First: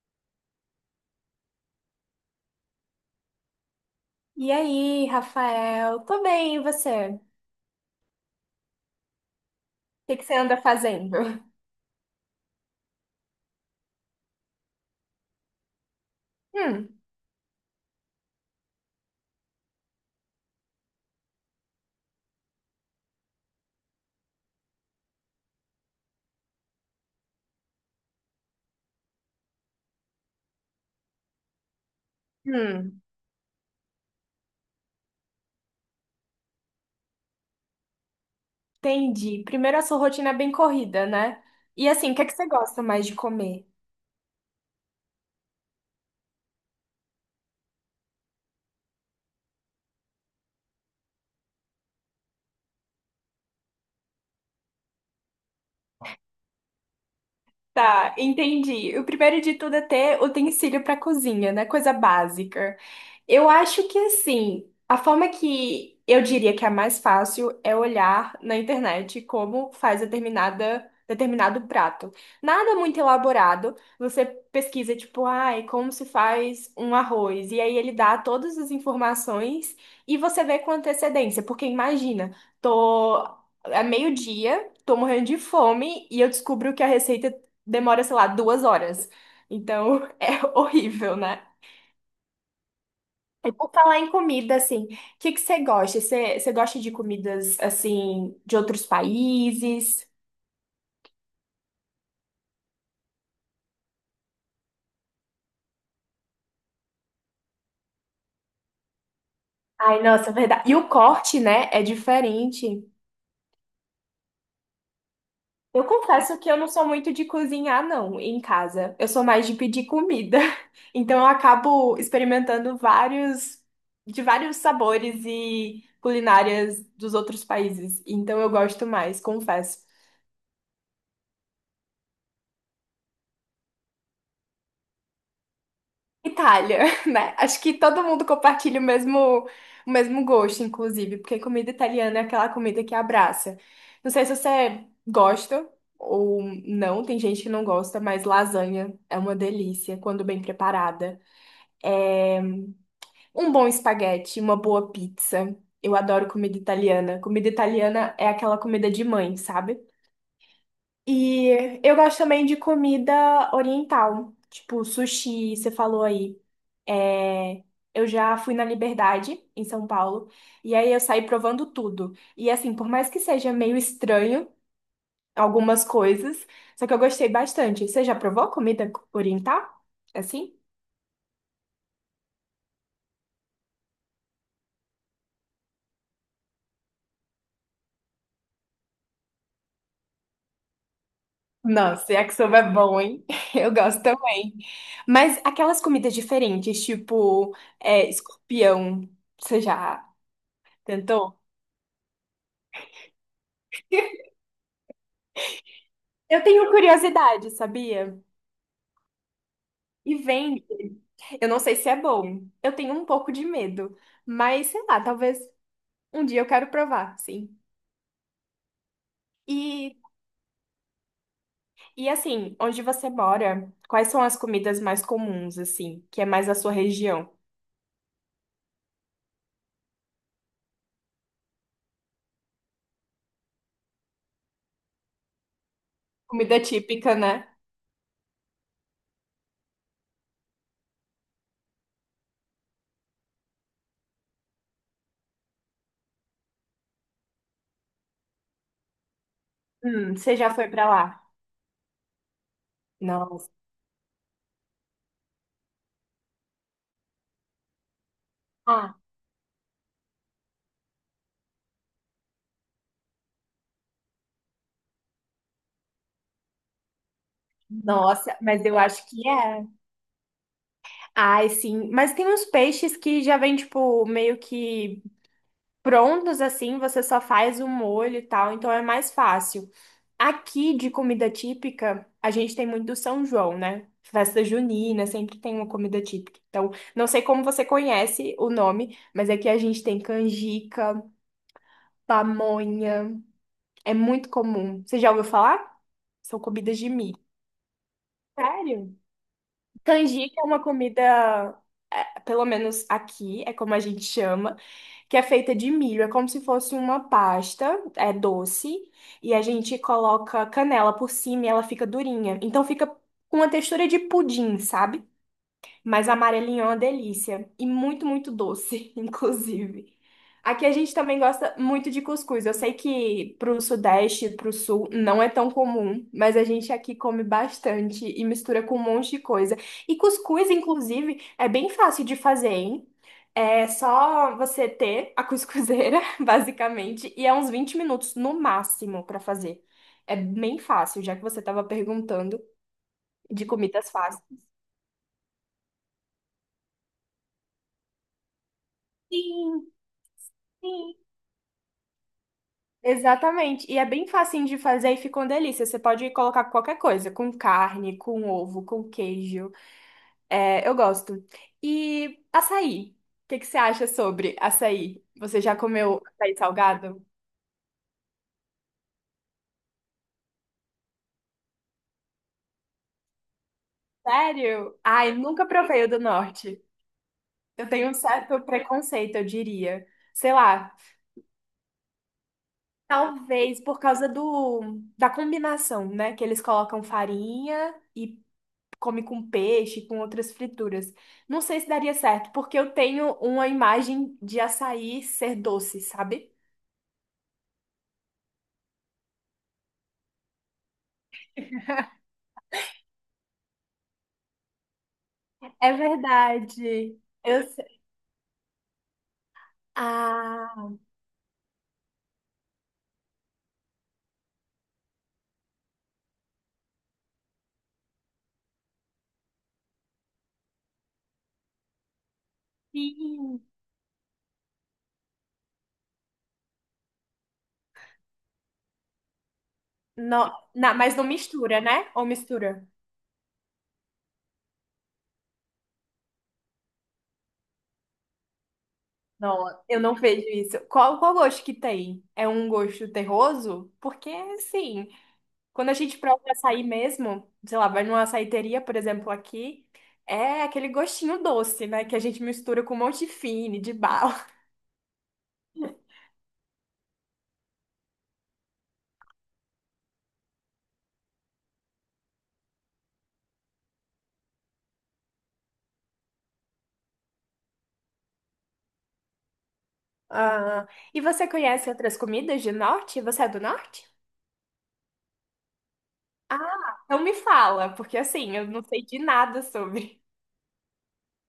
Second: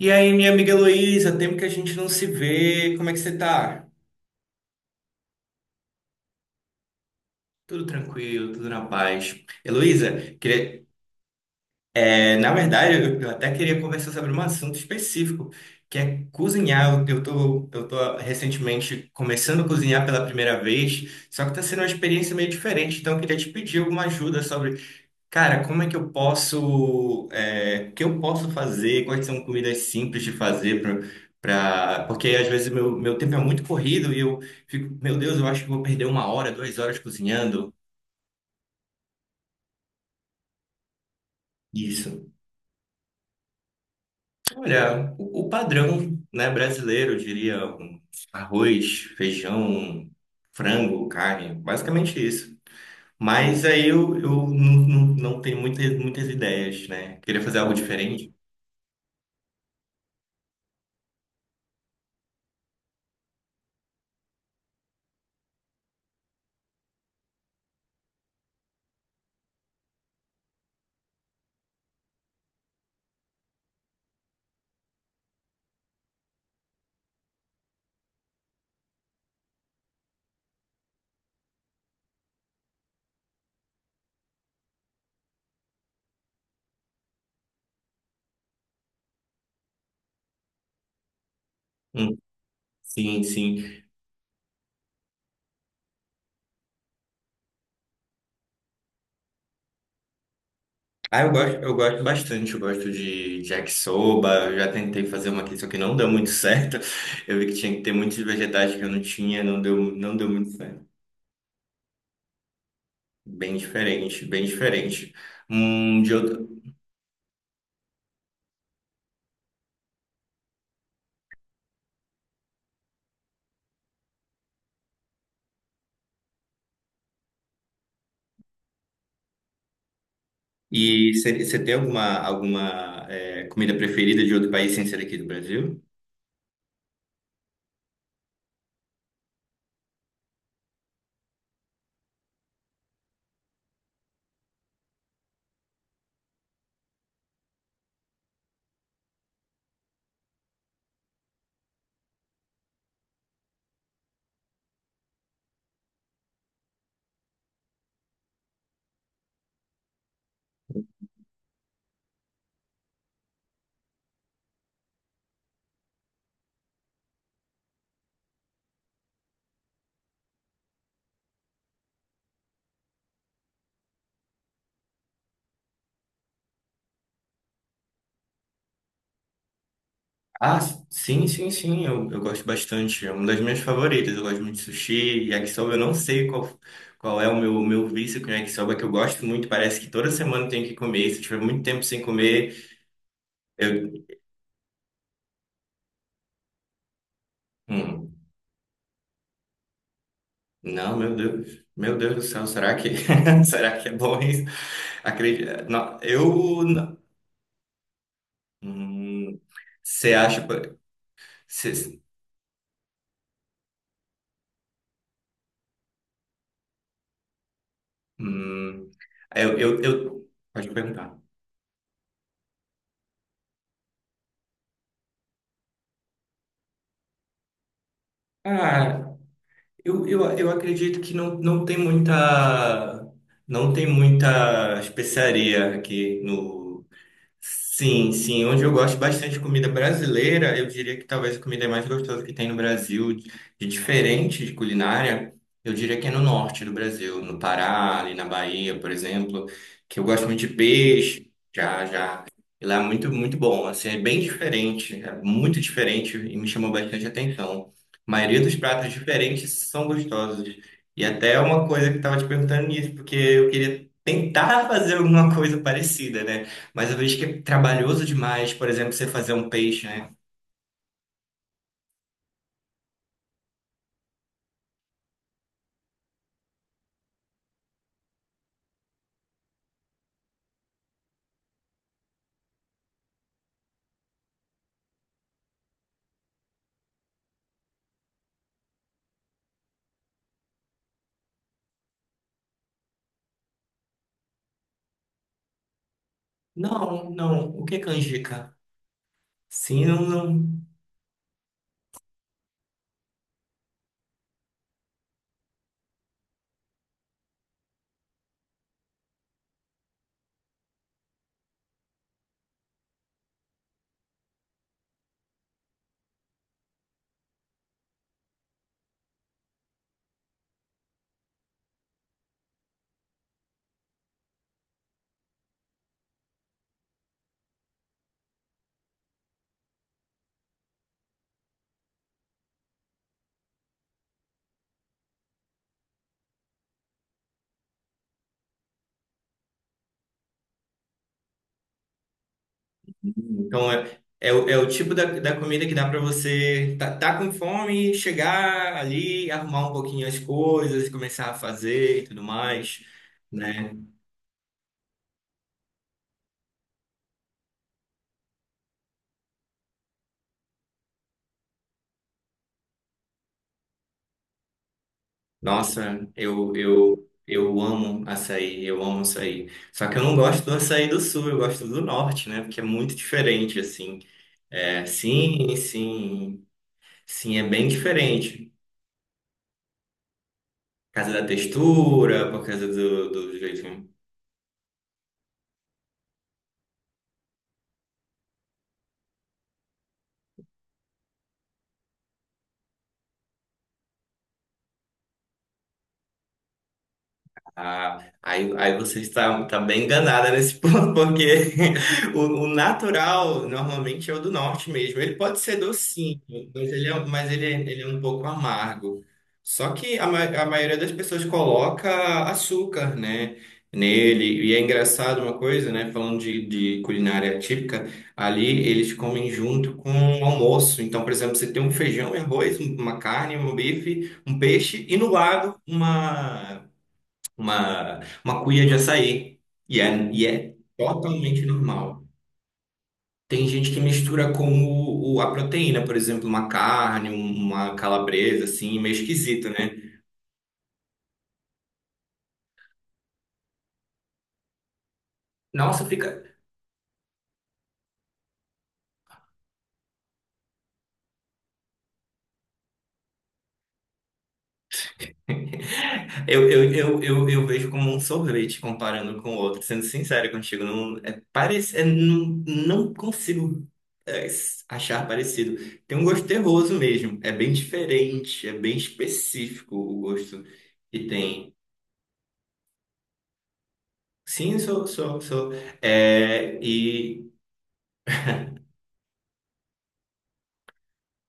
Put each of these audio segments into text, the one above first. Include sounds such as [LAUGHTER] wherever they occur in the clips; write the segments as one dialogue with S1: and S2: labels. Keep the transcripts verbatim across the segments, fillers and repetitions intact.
S1: E aí, minha amiga Heloísa, tempo que a gente não se vê, como é que você tá?
S2: E aí, Rafael? Tô bem, e você? O
S1: Tudo tranquilo, tudo na paz.
S2: que que
S1: Heloísa,
S2: você anda
S1: queria-
S2: fazendo?
S1: é, na verdade, eu, eu até queria conversar sobre um assunto específico, que é cozinhar.
S2: Hum,
S1: Eu, eu tô, eu tô recentemente começando a cozinhar pela primeira vez, só que tá sendo uma experiência meio diferente, então eu queria te pedir alguma ajuda sobre. Cara, como é que eu posso, é, o que eu posso fazer? Quais são comidas simples de fazer para, porque às vezes meu,
S2: hum,
S1: meu tempo é muito corrido e eu fico, meu Deus, eu acho que vou perder uma hora, duas horas cozinhando.
S2: entendi. Primeiro, a sua rotina é bem corrida, né? E assim, o que é
S1: Isso.
S2: que você gosta mais de comer?
S1: Olha, o, o padrão, né, brasileiro, eu diria, um arroz, feijão, frango, carne, basicamente isso. Mas aí eu, eu não, não, não tenho muitas, muitas ideias, né? Queria fazer algo
S2: Tá,
S1: diferente.
S2: entendi. O primeiro de tudo é ter utensílio para cozinha, né? Coisa básica. Eu acho que assim, a forma que eu diria que é a mais fácil é olhar na internet como faz determinada, determinado prato. Nada muito elaborado. Você pesquisa, tipo, ai, como se faz um arroz. E aí ele dá todas as informações e você vê com antecedência. Porque imagina, tô. É meio-dia, tô morrendo de fome e eu descubro que a receita demora, sei lá, duas horas. Então [LAUGHS] é horrível, né?
S1: Hum, sim,
S2: E por
S1: sim.
S2: falar em comida, assim, o que que você gosta? Você, você gosta de comidas, assim, de outros países?
S1: Ah, eu gosto, eu gosto bastante, eu gosto de de yakisoba, eu já tentei fazer uma aqui, só que não deu muito [LAUGHS] certo. Eu vi que tinha que ter muitos vegetais que eu não tinha, não deu,
S2: Ai,
S1: não deu
S2: nossa,
S1: muito
S2: verdade. E
S1: certo.
S2: o corte, né, é diferente.
S1: Bem diferente, bem diferente.
S2: Eu
S1: Hum, de
S2: confesso que eu
S1: outro...
S2: não sou muito de cozinhar, não, em casa. Eu sou mais de pedir comida. [LAUGHS] Então eu acabo experimentando vários, de vários sabores e culinárias dos outros países. Então eu gosto mais, confesso.
S1: E você tem alguma, alguma eh, comida preferida de outro país sem ser aqui do Brasil?
S2: Itália, [LAUGHS] né? Acho que todo mundo compartilha o mesmo, o mesmo gosto, inclusive, porque comida italiana é aquela comida que abraça. Não sei se você gosta ou não, tem gente que não gosta, mas lasanha é uma delícia quando bem preparada. É um bom espaguete, uma boa pizza. Eu adoro comida italiana. Comida italiana é aquela comida de mãe, sabe? E eu gosto também de comida oriental, tipo sushi, você falou aí. É, eu já fui na Liberdade, em São Paulo, e aí eu saí provando tudo. E assim, por mais que seja meio estranho algumas coisas, só que eu gostei bastante. Você já provou comida oriental? Assim?
S1: Ah, sim, sim, sim, eu, eu gosto bastante. É uma das minhas favoritas. Eu gosto muito de sushi, yakisoba. Eu não sei qual, qual é o meu, meu vício com yakisoba, que eu gosto muito. Parece que toda semana eu tenho que comer. Se eu tiver muito tempo sem
S2: Nossa,
S1: comer,
S2: yakisoba é bom, hein? [LAUGHS] Eu
S1: eu.
S2: gosto também. Mas aquelas comidas diferentes, tipo é,
S1: Hum,
S2: escorpião, você já
S1: não, meu
S2: tentou?
S1: Deus. Meu Deus do céu, será que, [LAUGHS] será que é bom isso? Acredito. Não,
S2: Eu
S1: eu.
S2: tenho
S1: não-
S2: curiosidade, sabia?
S1: Hum, Você
S2: E
S1: acha.
S2: vende. Eu não
S1: Cê,
S2: sei se é bom. Eu tenho um pouco de medo, mas sei lá, talvez um dia eu quero provar, sim.
S1: hum, eu, eu,
S2: E,
S1: eu. Pode perguntar.
S2: e assim, onde você mora, quais são as comidas mais comuns, assim, que é mais a sua região?
S1: Ah, Eu, eu, eu acredito que não, não tem muita, não tem muita especiaria aqui.
S2: Comida típica, né?
S1: Sim, sim. Onde eu gosto bastante de comida brasileira, eu diria que talvez a comida mais gostosa que tem no Brasil, de de diferente de culinária, eu diria que é no norte do Brasil, no Pará, ali na Bahia, por exemplo, que eu
S2: Hum,
S1: gosto
S2: você
S1: muito de
S2: já foi pra lá?
S1: peixe, já, já. E lá é muito, muito
S2: Nossa.
S1: bom. Assim, é bem diferente, é muito diferente e me chamou bastante atenção. A maioria dos pratos
S2: Ah,
S1: diferentes são gostosos. E até uma coisa que eu estava te perguntando nisso, porque eu queria tentar [LAUGHS] fazer alguma coisa parecida, né? Mas eu vejo que é trabalhoso
S2: nossa,
S1: demais,
S2: mas
S1: por
S2: eu
S1: exemplo, você
S2: acho que
S1: fazer um
S2: é.
S1: peixe, né?
S2: Ai, sim. Mas tem uns peixes que já vem, tipo, meio que prontos assim, você só faz o molho e tal, então é mais fácil. Aqui de comida típica, a gente tem muito do São João, né? Festa junina, sempre tem uma comida típica. Então, não sei como você conhece o nome, mas aqui a gente tem canjica, pamonha, é muito comum. Você já ouviu falar? São comidas de
S1: Não,
S2: milho.
S1: não. O que é canjica?
S2: Sério?
S1: Sim, não,
S2: Canjica é uma
S1: não.
S2: comida, é, pelo menos aqui, é como a gente chama, que é feita de milho. É como se fosse uma pasta, é doce, e a gente coloca canela por cima e ela fica durinha. Então fica com uma textura de pudim, sabe? Mas amarelinho é uma delícia. E muito, muito doce, [LAUGHS] inclusive. Aqui a gente também gosta muito de cuscuz. Eu sei que pro Sudeste, pro Sul, não é tão comum, mas a gente aqui come bastante e mistura com um monte de coisa. E cuscuz, inclusive, é bem fácil de fazer, hein? É só você ter a cuscuzeira, [LAUGHS] basicamente, e é uns vinte minutos no máximo pra fazer. É bem fácil, já que você estava perguntando de
S1: Então,
S2: comidas
S1: é, é,
S2: fáceis.
S1: o é o tipo da, da comida que dá pra você tá, tá com fome, chegar ali, arrumar
S2: Sim,
S1: um pouquinho as coisas,
S2: sim.
S1: começar a fazer e tudo mais,
S2: Exatamente.
S1: né?
S2: E é bem facinho de fazer e fica uma delícia. Você pode colocar qualquer coisa, com carne, com ovo, com queijo. É, eu gosto. E açaí. O que que você acha sobre açaí? Você já comeu
S1: Nossa,
S2: açaí
S1: eu,
S2: salgado?
S1: eu, eu amo açaí, eu amo açaí. Só que eu não gosto do açaí do sul, eu gosto do norte, né? Porque é muito diferente, assim.
S2: Sério?
S1: É,
S2: Ai, nunca
S1: sim,
S2: provei o do
S1: sim.
S2: norte.
S1: Sim, é bem
S2: Eu tenho um certo
S1: diferente.
S2: preconceito, eu diria. Sei lá,
S1: Por causa da textura, por causa do, do
S2: talvez
S1: jeito.
S2: por causa do da combinação, né? Que eles colocam farinha e come com peixe, com outras frituras. Não sei se daria certo, porque eu tenho uma imagem de açaí ser doce, sabe?
S1: Ah, aí, aí você está, está bem enganada nesse [LAUGHS] ponto, porque o, o natural normalmente é o do norte mesmo. Ele pode ser
S2: É
S1: docinho, mas ele
S2: verdade.
S1: é, mas
S2: Eu
S1: ele é,
S2: sei.
S1: ele é um pouco amargo. Só que a, ma- a
S2: Ah,
S1: maioria das pessoas coloca açúcar, né, nele. E é engraçado uma coisa, né, falando de, de culinária típica, ali eles comem junto com o almoço. Então, por exemplo, você tem um feijão e arroz, uma carne,
S2: sim.
S1: um bife, um peixe e no lado uma uma, uma cuia de açaí. E é, e
S2: Não,
S1: é
S2: na- mas não
S1: totalmente
S2: mistura, né?
S1: normal.
S2: Ou mistura?
S1: Tem gente que mistura com o, o- a proteína, por exemplo, uma carne, um, uma calabresa, assim, meio esquisito,
S2: Não, eu
S1: né?
S2: não vejo isso. Qual, qual gosto que tem? É um gosto terroso? Porque, assim, quando a
S1: Nossa,
S2: gente
S1: fica.
S2: prova açaí mesmo, sei lá, vai numa açaiteria, por exemplo, aqui, é aquele gostinho doce, né? Que a gente mistura com um monte de fine, de bala.
S1: [LAUGHS] Eu, eu, eu, eu, eu vejo como um sorvete comparando com o outro, sendo sincero contigo. Não, é, parece, é, não, não consigo é, s- achar parecido. Tem um gosto terroso mesmo. É bem diferente, é bem específico o gosto
S2: Ah, e
S1: que
S2: você
S1: tem.
S2: conhece outras comidas de norte? Você é do norte?
S1: Sim, sou, sou, sou. É,
S2: Ah, então me
S1: e,
S2: fala, porque assim, eu não sei de nada sobre.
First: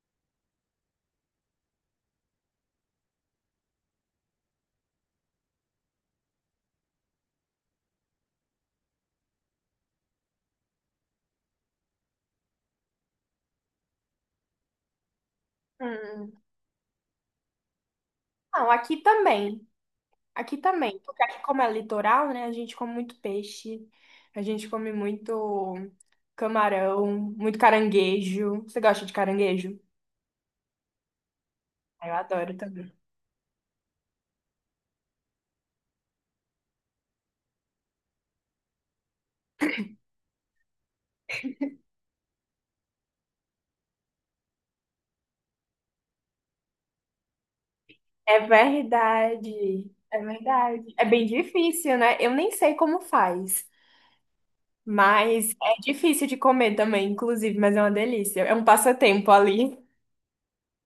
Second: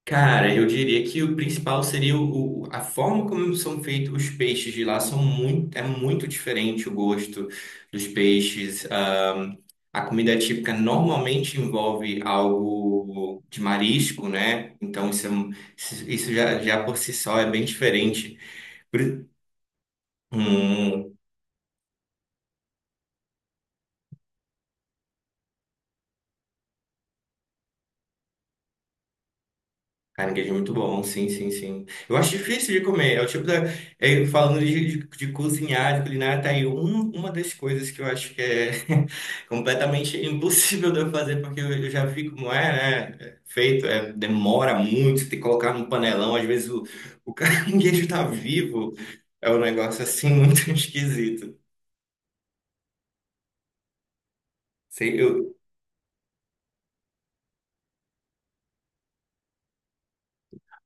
S1: cara, eu diria que o principal seria o, o- a forma como são feitos os peixes de lá são muito, é muito diferente o gosto dos peixes. Ahm, a comida típica normalmente envolve algo de marisco, né? Então isso, é um- isso
S2: Hum.
S1: já, já por si só é bem diferente.
S2: Não, aqui
S1: Por-
S2: também. Aqui também.
S1: um,
S2: Porque aqui, como é litoral, né? A gente come muito peixe, a gente come muito camarão, muito caranguejo. Você gosta de caranguejo?
S1: Caranguejo é muito bom, sim, sim, sim.
S2: Ah, eu
S1: Eu acho
S2: adoro
S1: difícil de
S2: também.
S1: comer. É o tipo da. é, falando de, de, de cozinhar, de culinária, tá aí um- uma das coisas que eu acho que é [LAUGHS] completamente impossível de eu fazer, porque eu, eu já vi como é, né? É feito, é, demora muito, tem que colocar no panelão. Às vezes o, o [LAUGHS] caranguejo tá
S2: É
S1: vivo. É um
S2: verdade.
S1: negócio
S2: É
S1: assim muito [LAUGHS]
S2: verdade. É bem
S1: esquisito.
S2: difícil, né? Eu nem sei como faz.
S1: Sei,
S2: Mas
S1: eu,
S2: é difícil de comer também, inclusive, mas é uma delícia. É um passatempo ali.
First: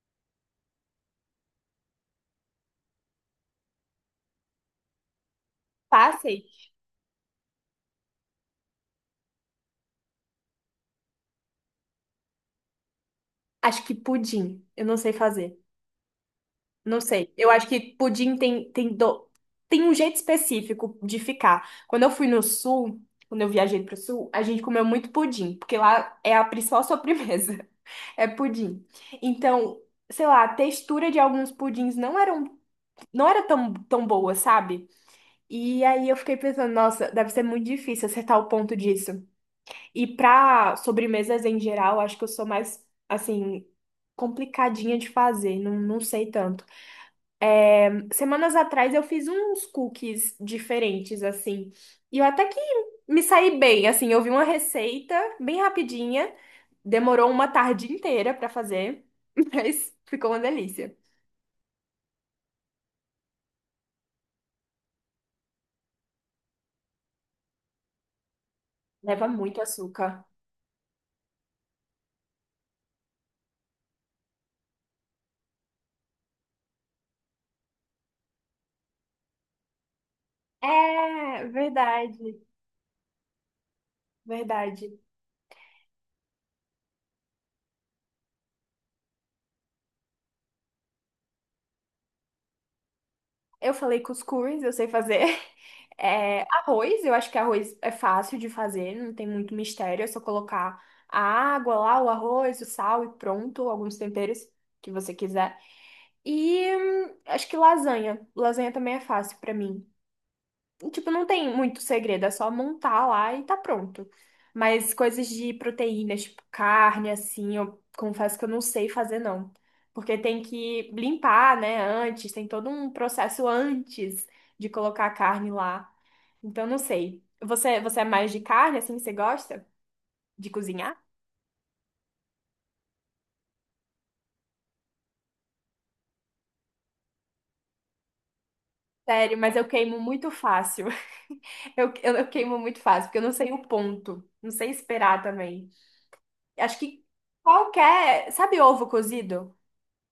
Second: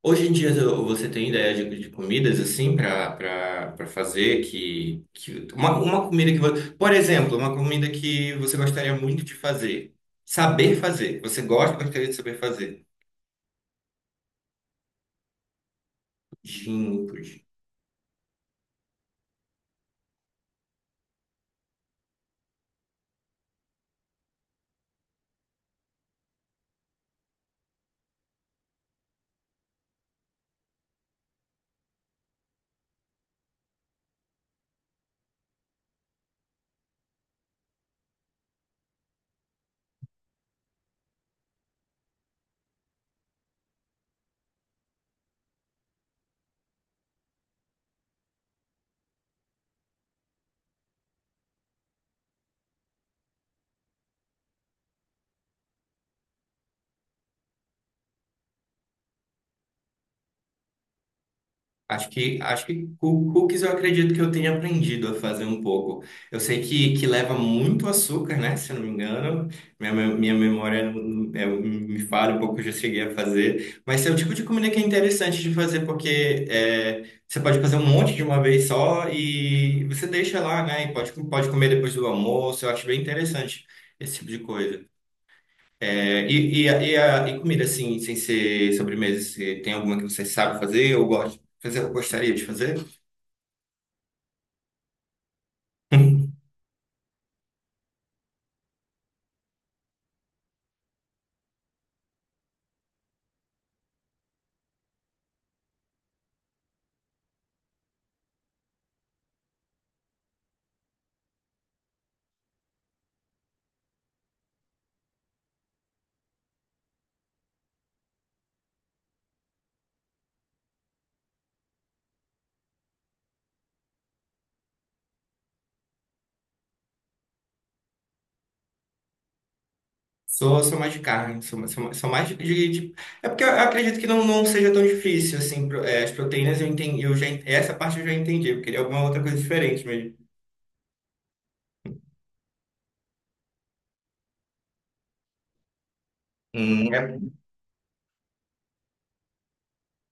S1: Hoje em dia você tem ideia de, de comidas assim para para fazer que, que uma, uma comida que
S2: Passei.
S1: você, por exemplo, uma comida que você gostaria muito de fazer, saber fazer, você gosta, gostaria de saber fazer.
S2: Acho que pudim. Eu não sei fazer. Não
S1: Pudim,
S2: sei.
S1: pudim.
S2: Eu acho que pudim tem, tem, do... tem um jeito específico de ficar. Quando eu fui no sul, quando eu viajei pro sul, a gente comeu muito pudim, porque lá é a principal sobremesa. [LAUGHS] É pudim. Então, sei lá, a textura de alguns pudins não eram, não era tão, tão boa, sabe? E aí eu fiquei pensando, nossa, deve ser muito difícil acertar o ponto disso. E pra sobremesas em geral, acho que eu sou mais, assim, complicadinha de fazer, não, não sei tanto. Semanas atrás eu fiz uns cookies diferentes, assim, e eu até que me saí bem, assim, eu vi uma receita bem rapidinha, demorou uma tarde inteira pra fazer, [LAUGHS] mas ficou uma delícia.
S1: Acho que, acho que cu- cookies eu acredito que eu tenha aprendido a fazer um pouco. Eu sei que, que leva muito açúcar, né? Se eu não me
S2: Leva
S1: engano,
S2: muito
S1: minha, me-
S2: açúcar.
S1: minha memória não- não- é, me falha um pouco, eu já cheguei a fazer. Mas esse é o tipo de comida que é interessante de fazer, porque é, você pode fazer um monte de uma vez só e você deixa lá, né? E pode,
S2: É,
S1: pode comer depois do
S2: verdade,
S1: almoço. Eu acho bem interessante esse tipo de coisa.
S2: verdade.
S1: É, e, e, a- e, a- e comida, assim, sem ser sobremesa, você tem alguma que você sabe fazer ou gosta, fazer, gostaria de fazer?
S2: Eu falei cuscuz, eu sei fazer. [LAUGHS]
S1: [LAUGHS]
S2: É, arroz, eu acho que arroz é fácil de fazer, não tem muito mistério, é só colocar a água lá, o arroz, o sal e pronto, alguns temperos que você quiser. E hum, acho que lasanha. Lasanha também é fácil pra mim. Tipo, não tem muito segredo, é só montar lá e tá pronto. Mas coisas de proteínas, tipo carne, assim, eu confesso que eu não sei fazer, não. Porque tem que limpar, né, antes, tem todo um processo antes de colocar a carne lá. Então, não sei. Você, você é mais de carne, assim, você gosta de
S1: Sou, sou mais
S2: cozinhar?
S1: de carne, sou, sou, sou mais de, de- de- é porque eu acredito que não, não seja tão difícil, assim, pro- é, as proteínas eu entendi, eu já, en- essa parte eu já entendi, eu queria alguma outra coisa
S2: Sério, mas eu
S1: diferente
S2: queimo
S1: mesmo.
S2: muito fácil. [LAUGHS] Eu, eu, eu queimo muito fácil, porque eu não sei o ponto. Não sei esperar também. Acho
S1: Hum,
S2: que
S1: é,
S2: qualquer. Sabe ovo cozido?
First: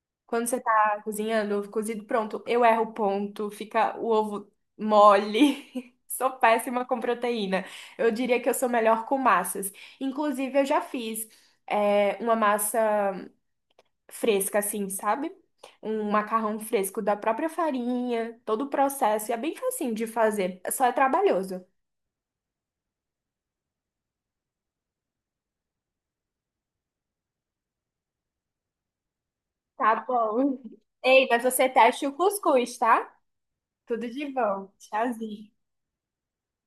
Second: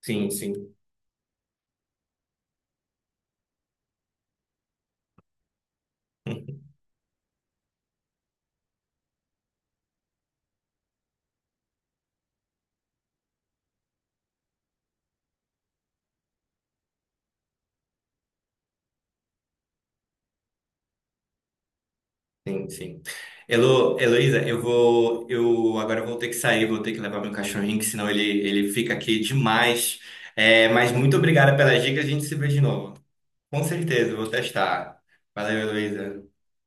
S1: sim,
S2: Quando você
S1: sim.
S2: tá cozinhando, ovo cozido, pronto, eu erro o ponto, fica o ovo mole. [LAUGHS] Sou péssima com proteína. Eu diria que eu sou melhor com massas. Inclusive, eu já fiz é, uma massa fresca, assim, sabe? Um macarrão fresco da própria farinha, todo o processo. E é bem facinho de fazer, só é trabalhoso.
S1: Sim, sim. Elo, Heloísa, eu vou, eu agora eu vou ter que sair, vou ter que levar meu cachorrinho, que senão ele, ele fica aqui
S2: Tá
S1: demais.
S2: bom.
S1: É,
S2: [LAUGHS]
S1: mas muito
S2: Ei, mas
S1: obrigada
S2: você
S1: pelas dicas, a
S2: teste o
S1: gente se vê de
S2: cuscuz,
S1: novo.
S2: tá?
S1: Com
S2: Tudo
S1: certeza, eu vou
S2: de bom.
S1: testar.
S2: Tchauzinho.
S1: Valeu, Heloísa.